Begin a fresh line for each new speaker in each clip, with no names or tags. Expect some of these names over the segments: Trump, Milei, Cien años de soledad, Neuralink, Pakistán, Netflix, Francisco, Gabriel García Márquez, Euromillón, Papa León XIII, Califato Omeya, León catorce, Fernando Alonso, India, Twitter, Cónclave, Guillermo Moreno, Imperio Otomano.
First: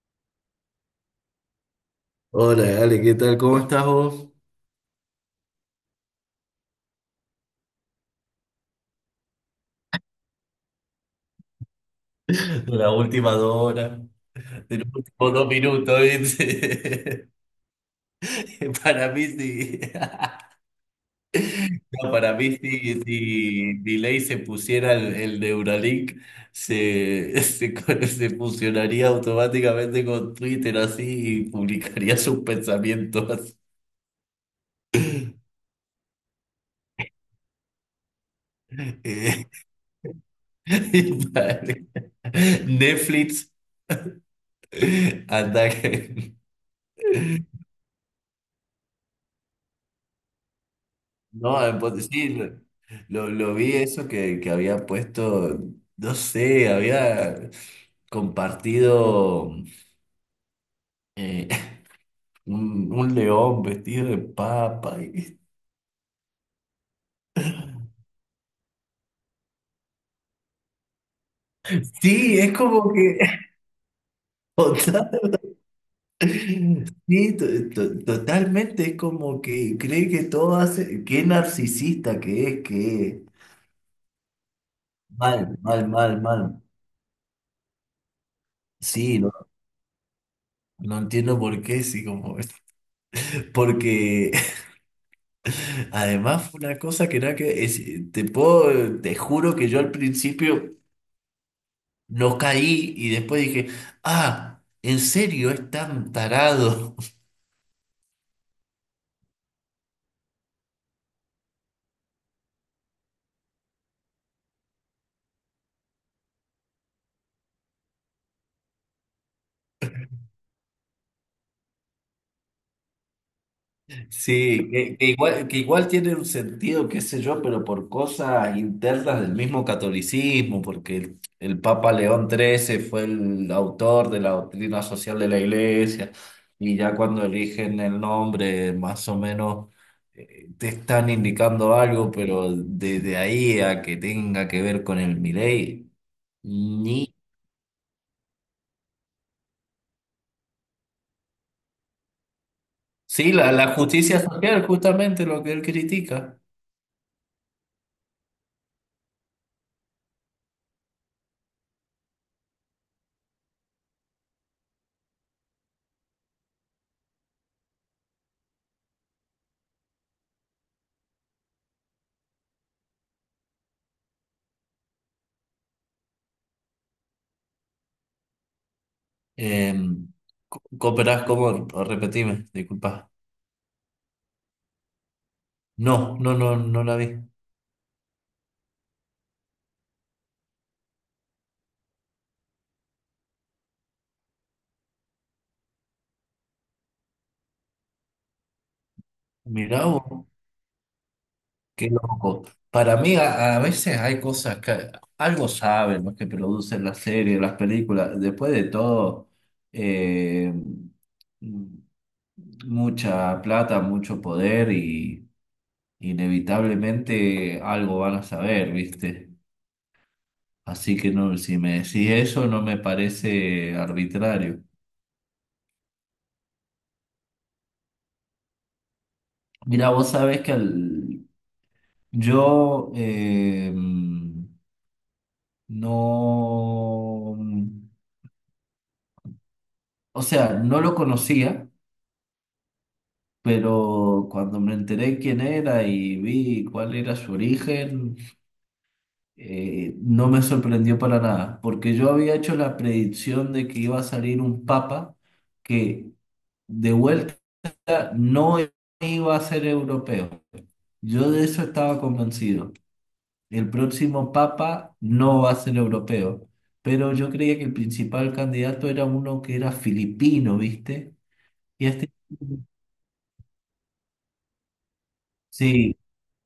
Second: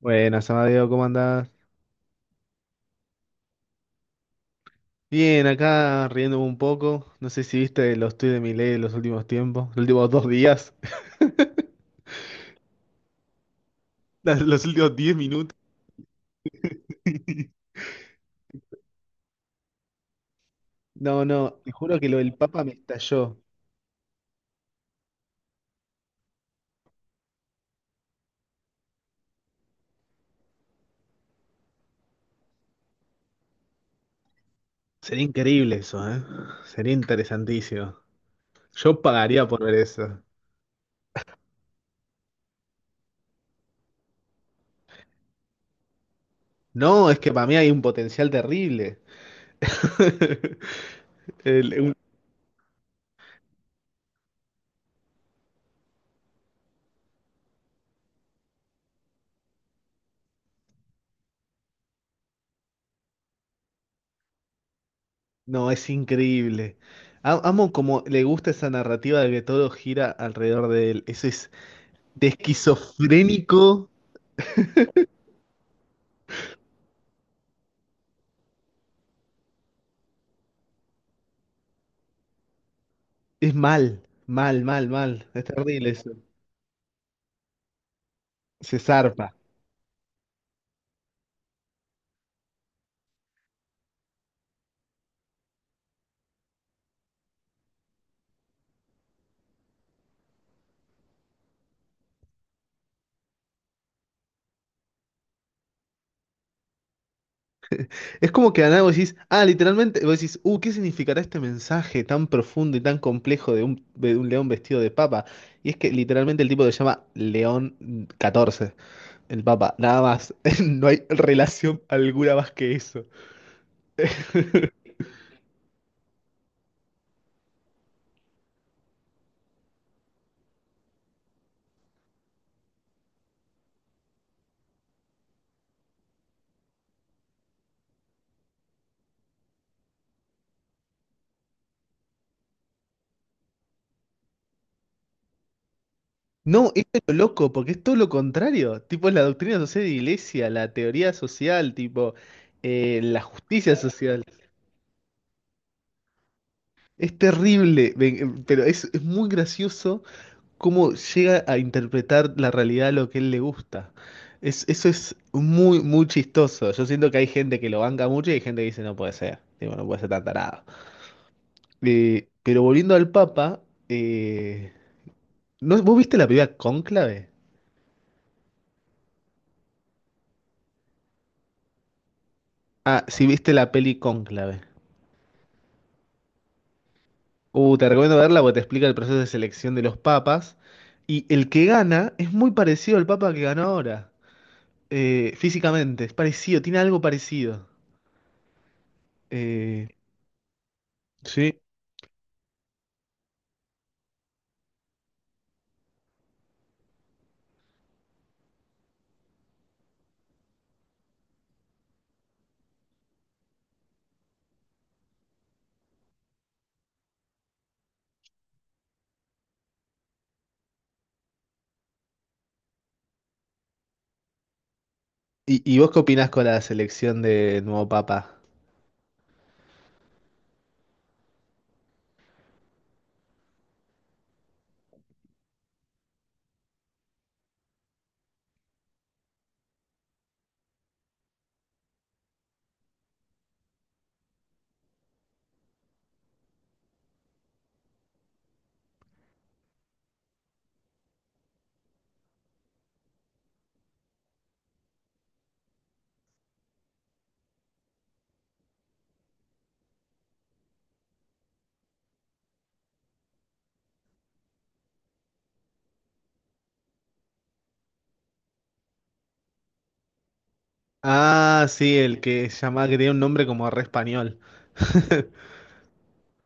Buenas, Amadeo, ¿cómo andás?
Hola, Ale, ¿qué tal? ¿Cómo estás vos?
Bien, acá riéndome un poco. No sé si viste los tweets de Milei en los últimos tiempos, los últimos dos días,
La última dos horas,
los
de los
últimos diez
últimos dos
minutos.
minutos, ¿viste? Para mí sí.
No, no, te juro que
No,
lo del
para mí
Papa me
sí,
estalló.
si Delay se pusiera el Neuralink, se fusionaría automáticamente con Twitter así y publicaría sus pensamientos.
Sería increíble eso, ¿eh? Sería interesantísimo. Yo
Eh,
pagaría por ver eso.
Netflix, anda.
No, es que para mí hay un potencial terrible.
No,
El- un-
pues, sí, lo vi eso que había puesto, no sé, había compartido eh, un león vestido de papa.
no, es increíble. Amo como le gusta esa narrativa de que todo gira alrededor de él. Eso es de
Sí, es como que...
esquizofrénico,
total- sí, totalmente, es como que cree que todo hace... Qué narcisista que es, que...
es mal, mal, mal, mal.
Mal,
Es
mal,
terrible eso.
mal, mal.
Se
Sí, no,
zarpa.
no entiendo por qué, sí, como... Porque... Además, fue una cosa que nada te puedo, te juro que yo al principio no caí y después dije, ah, ¿en serio es tan tarado?
Es como que de la nada vos decís, ah, literalmente, vos decís, ¿qué significará este mensaje tan profundo y tan complejo de un león vestido de papa? Y es que literalmente el tipo se llama León catorce, el papa, nada más. No hay relación alguna más que eso.
Sí, que igual tiene un sentido, qué sé yo, pero por cosas internas del mismo catolicismo, porque el Papa León XIII fue el autor de la doctrina social de la Iglesia, y ya cuando eligen el nombre, más o menos te están indicando algo, pero desde ahí a que tenga que ver con el Milei,
No, esto es lo
ni...
loco, porque es todo lo contrario. Tipo, es la doctrina social de iglesia, la teoría social, tipo, la
Sí, la
justicia
justicia
social.
social, justamente lo que él critica.
Es terrible, pero es muy gracioso cómo llega a interpretar la realidad a lo que él le gusta. Es, eso es muy, muy chistoso. Yo siento que hay gente que lo banca mucho y hay gente que dice no puede ser. Tipo, no puede ser tan tarado. Pero volviendo al Papa, eh, ¿no, ¿vos viste la película Cónclave?
Eh, ¿Cooperás cómo? Repetime,
Ah,
disculpa.
sí, viste la peli Cónclave.
No, no, no, no la vi.
Te recomiendo verla porque te explica el proceso de selección de los papas. Y el que gana es muy parecido al papa que ganó ahora. Eh, físicamente, es parecido, tiene algo parecido.
Mirá
Eh,
vos,
Sí.
qué loco. Para mí a veces hay cosas que algo saben los que producen las series, las películas. Después de todo, eh, mm, mucha plata, mucho poder y inevitablemente algo van a saber, ¿viste? Así que no, si me decís eso no me parece arbitrario.
Y vos qué opinás con la selección de nuevo papa?
Mira, vos sabés yo no, o sea, no lo conocía, pero cuando me enteré quién era y vi cuál era su origen, no me sorprendió para nada, porque yo había hecho la predicción de que iba a salir un papa que de vuelta no iba a ser europeo. Yo de eso estaba convencido. El próximo papa no va a ser europeo, pero yo creía que el principal candidato era uno que era filipino, ¿viste?
Ah,
Y a
sí,
este,
el que se llamaba, que tenía un nombre como re español.
sí,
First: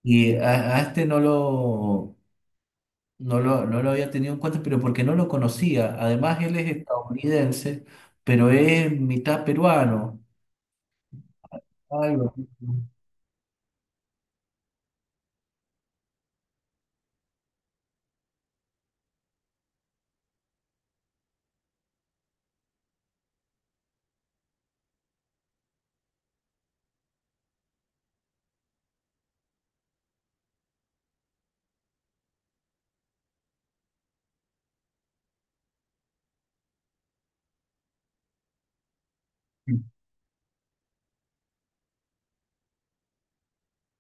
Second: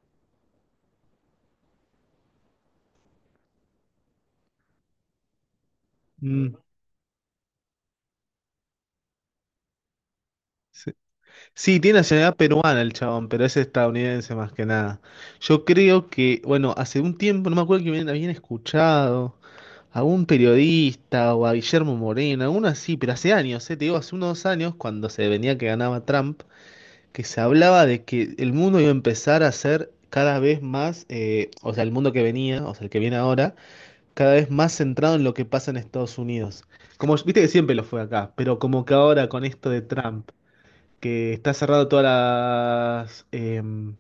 a este no lo había tenido en cuenta, pero porque no lo conocía. Además,
Mm,
él es estadounidense, pero es mitad peruano,
sí. Sí, tiene
algo
nacionalidad
así, ¿no?
peruana el chabón, pero es estadounidense más que nada. Yo creo que, bueno, hace un tiempo, no me acuerdo que habían escuchado a un periodista o a Guillermo Moreno, alguno así, pero hace años, te digo, hace unos años, cuando se venía que ganaba Trump, que se hablaba de que el mundo iba a empezar a ser cada vez más, o sea, el mundo que venía, o sea, el que viene ahora, cada vez más centrado en lo que pasa en Estados Unidos. Como viste que siempre lo fue acá, pero como que ahora con esto de Trump, que está cerrado todas las...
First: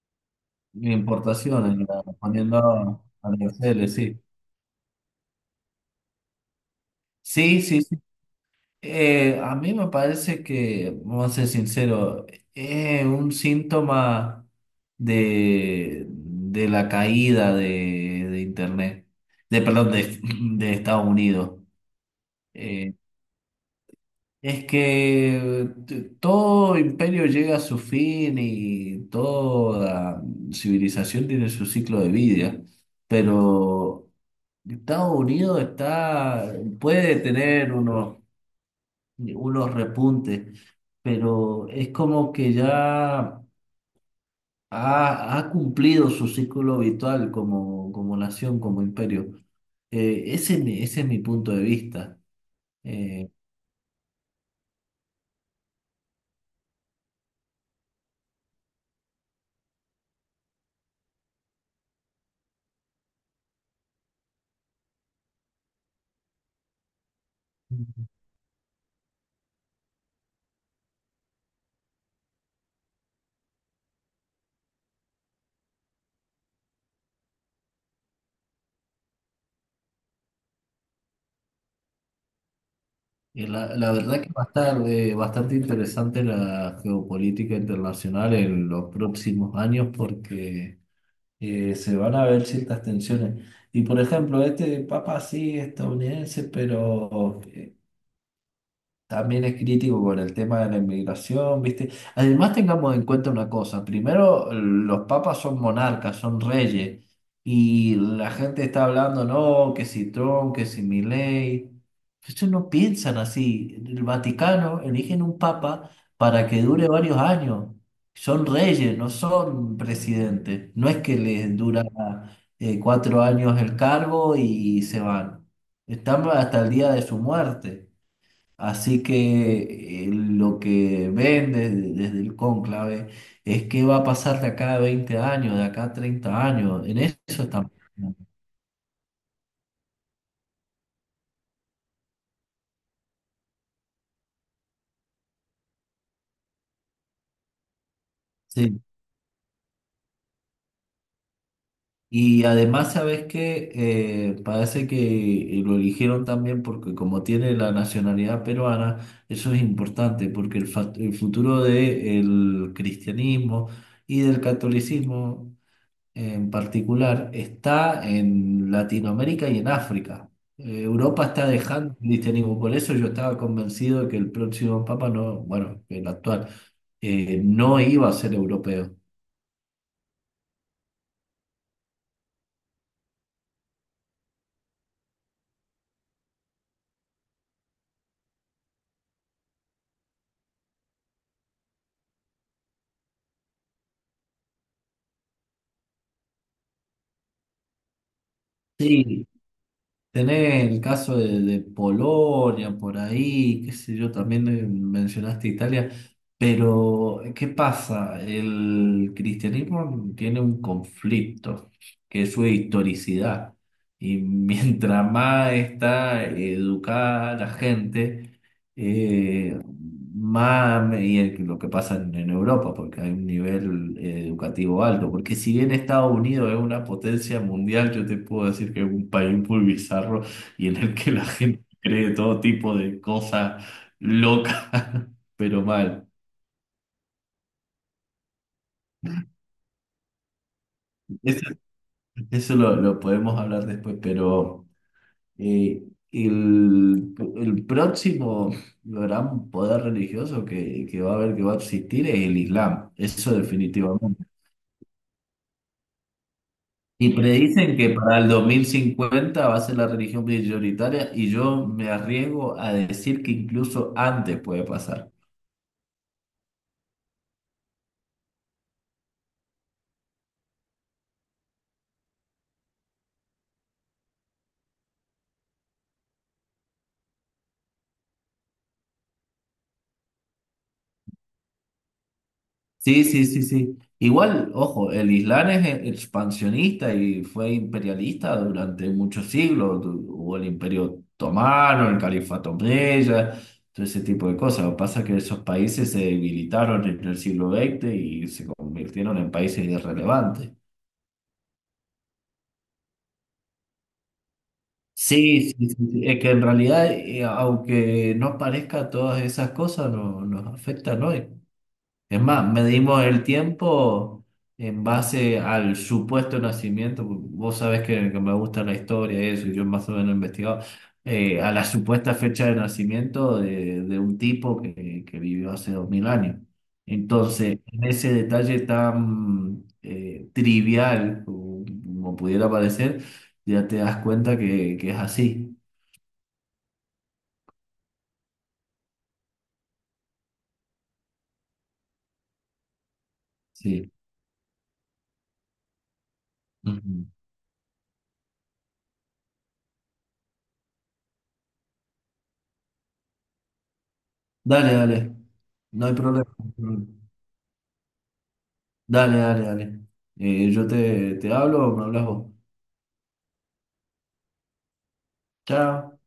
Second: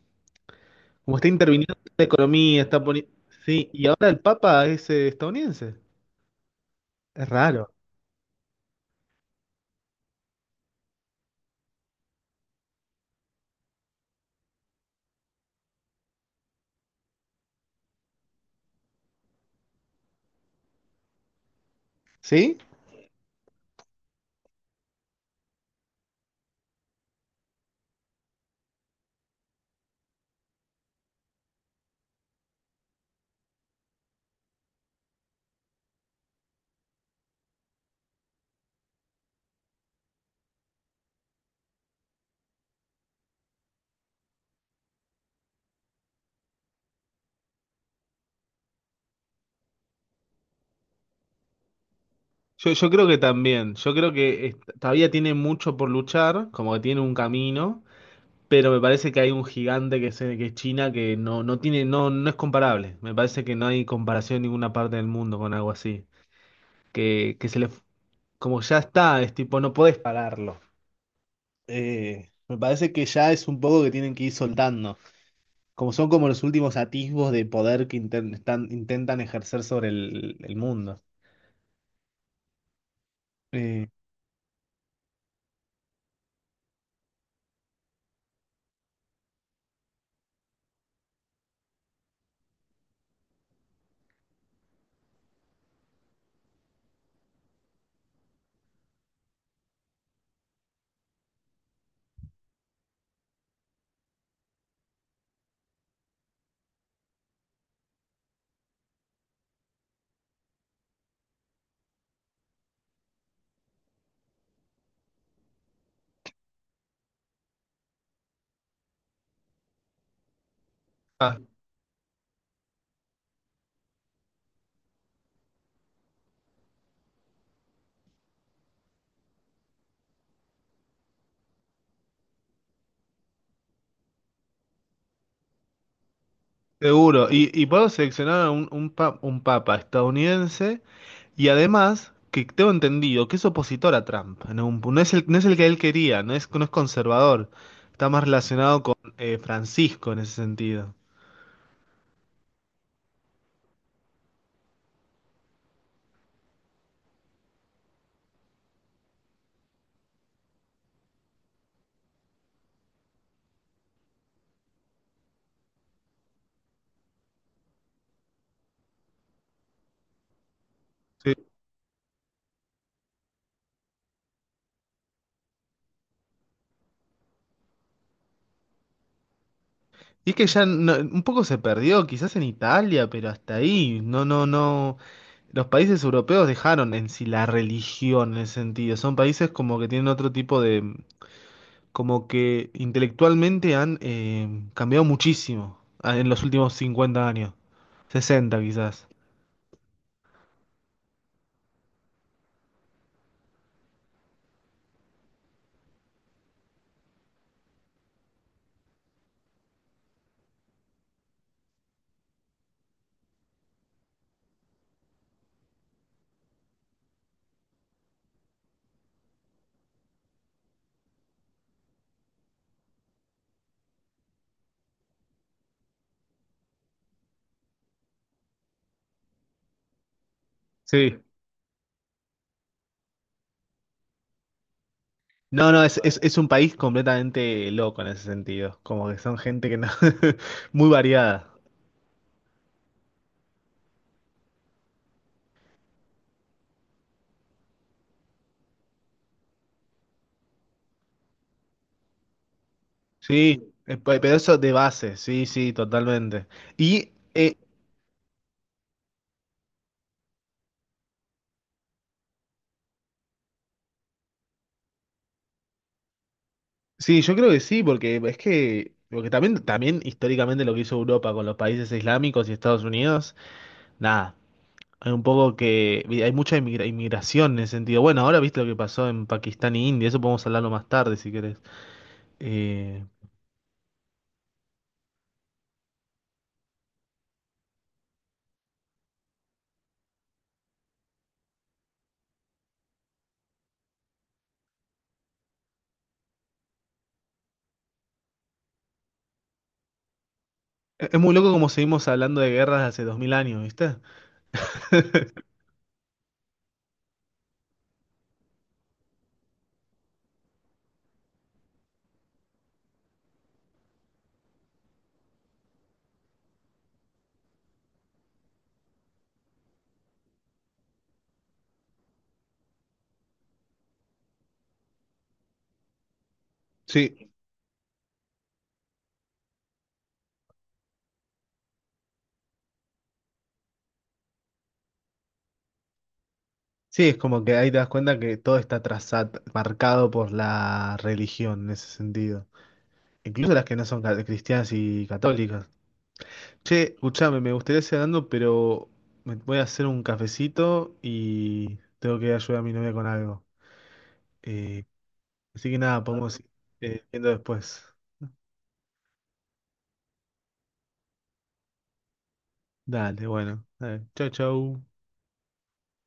como está interviniendo
Importaciones,
en la economía, está
poniendo
poniendo... Sí, y
aranceles,
ahora el
sí.
Papa es estadounidense. Es
Sí,
raro.
sí, sí. A mí me parece que, vamos a ser sincero, es un síntoma de la caída de Internet, de, perdón, de, de Estados Unidos.
¿Sí?
Eh, es que todo imperio llega a su fin y toda civilización tiene su ciclo de vida, pero Estados Unidos está, puede tener unos repuntes, pero es como que ya ha cumplido su ciclo habitual como, como nación, como imperio. Ese es mi punto de vista.
Yo creo que
Eh,
también. Yo creo que todavía tiene mucho por luchar, como que tiene un camino. Pero me parece que hay un gigante que es China que no, no tiene, no, no es comparable. Me parece que no hay comparación en ninguna parte del mundo con algo así. Que se le, como ya está, es tipo, no podés pararlo. Me parece que ya es un poco que tienen que ir soltando. Como son como los últimos atisbos de poder que intentan ejercer sobre el mundo.
y
Eh,
la verdad que va a estar bastante interesante la geopolítica internacional en los próximos años porque se van a ver ciertas tensiones. Y por ejemplo, este papa sí estadounidense, pero también es crítico con el tema de la inmigración, ¿viste? Además, tengamos en cuenta una cosa. Primero, los papas son monarcas, son reyes. Y la gente está hablando, no, que si Trump, que si Milei. Ellos no piensan así. El Vaticano eligen un papa para que dure varios años. Son reyes, no son presidentes. No es que les dura 4 años el cargo y se van. Están hasta el día de su muerte. Así que lo que ven desde el cónclave es qué va a pasar de acá a 20 años, de acá a 30 años. En eso
Seguro, y
estamos.
puedo seleccionar a un papa estadounidense y además que tengo entendido que es opositor a Trump, en no, es el, no es el que él quería, no es, no es conservador, está más
Sí.
relacionado con Francisco en ese sentido.
Y además, ¿sabes qué? Parece que lo eligieron también porque como tiene la nacionalidad peruana, eso es importante, porque el futuro del cristianismo y del catolicismo en particular está en Latinoamérica y en África. Europa está
Sí.
dejando el cristianismo, por eso yo estaba convencido de que el próximo papa no, bueno, el actual, no iba a ser europeo.
Y es que ya un poco se perdió, quizás en Italia, pero hasta ahí, no, no, no, los países europeos dejaron en sí la religión en ese sentido, son países como que tienen otro tipo de... Como que intelectualmente han cambiado muchísimo ah, en los últimos 50 años, 60 quizás.
Sí, tenés el caso de Polonia por ahí, qué sé yo, también mencionaste Italia, pero ¿qué pasa? El cristianismo tiene un conflicto, que es su historicidad, y mientras más está educada la gente, eh, más lo que pasa en Europa, porque hay un nivel educativo alto. Porque si bien Estados Unidos es una potencia mundial, yo te puedo decir que es un país muy bizarro y en el que
Sí.
la gente cree todo tipo de cosas locas, pero
No, no,
mal.
es un país completamente loco en ese sentido, como que son gente que no, muy
Eso,
variada.
eso lo podemos hablar después, pero eh, el próximo gran poder religioso que va a haber, que va a existir, es el Islam. Eso
Sí,
definitivamente.
pero eso de base, sí, sí, totalmente.
Y
Y
predicen que para el 2050 va a ser la religión prioritaria y yo me arriesgo a decir que incluso antes puede pasar.
sí, yo creo que sí, porque es que, porque también, también históricamente lo que hizo Europa con los países islámicos y Estados Unidos, nada. Hay un poco que hay mucha inmigración en ese sentido. Bueno, ahora viste lo que pasó en Pakistán y India, eso podemos hablarlo más tarde si querés.
Sí,
Eh,
sí, sí, sí. Igual, ojo, el Islam es expansionista y fue imperialista durante muchos siglos. Hubo el Imperio Otomano, el Califato Omeya, todo ese tipo de cosas. Lo que pasa es que esos países se debilitaron en el siglo XX y se convirtieron en países irrelevantes.
es muy loco como seguimos hablando de guerras de hace dos mil años, ¿viste?
Sí, sí, sí, sí, es que en realidad, aunque no parezca todas esas cosas, no, nos afectan, ¿no? Es más, medimos el tiempo en base al supuesto nacimiento. Vos sabés que me gusta la historia y eso, y yo más o menos he investigado. A la supuesta fecha de nacimiento de un tipo que vivió hace 2000 años.
Sí,
Entonces, en ese detalle tan trivial como, como pudiera parecer, ya te das cuenta que es así.
sí, es como que ahí te das cuenta que todo está trazado, marcado por la religión en ese sentido. Incluso las que no
Sí.
son cristianas y católicas. Che,
Ujú.
escuchame, me gustaría seguir hablando, pero me voy a hacer un cafecito y tengo que ayudar a mi novia con algo.
Dale,
Eh,
dale.
Así que
No hay
nada,
problema.
podemos ir viendo después.
Dale, dale, dale. Yo te hablo o me hablas vos.
Dale, bueno. Dale. Chau, chau.
Chao.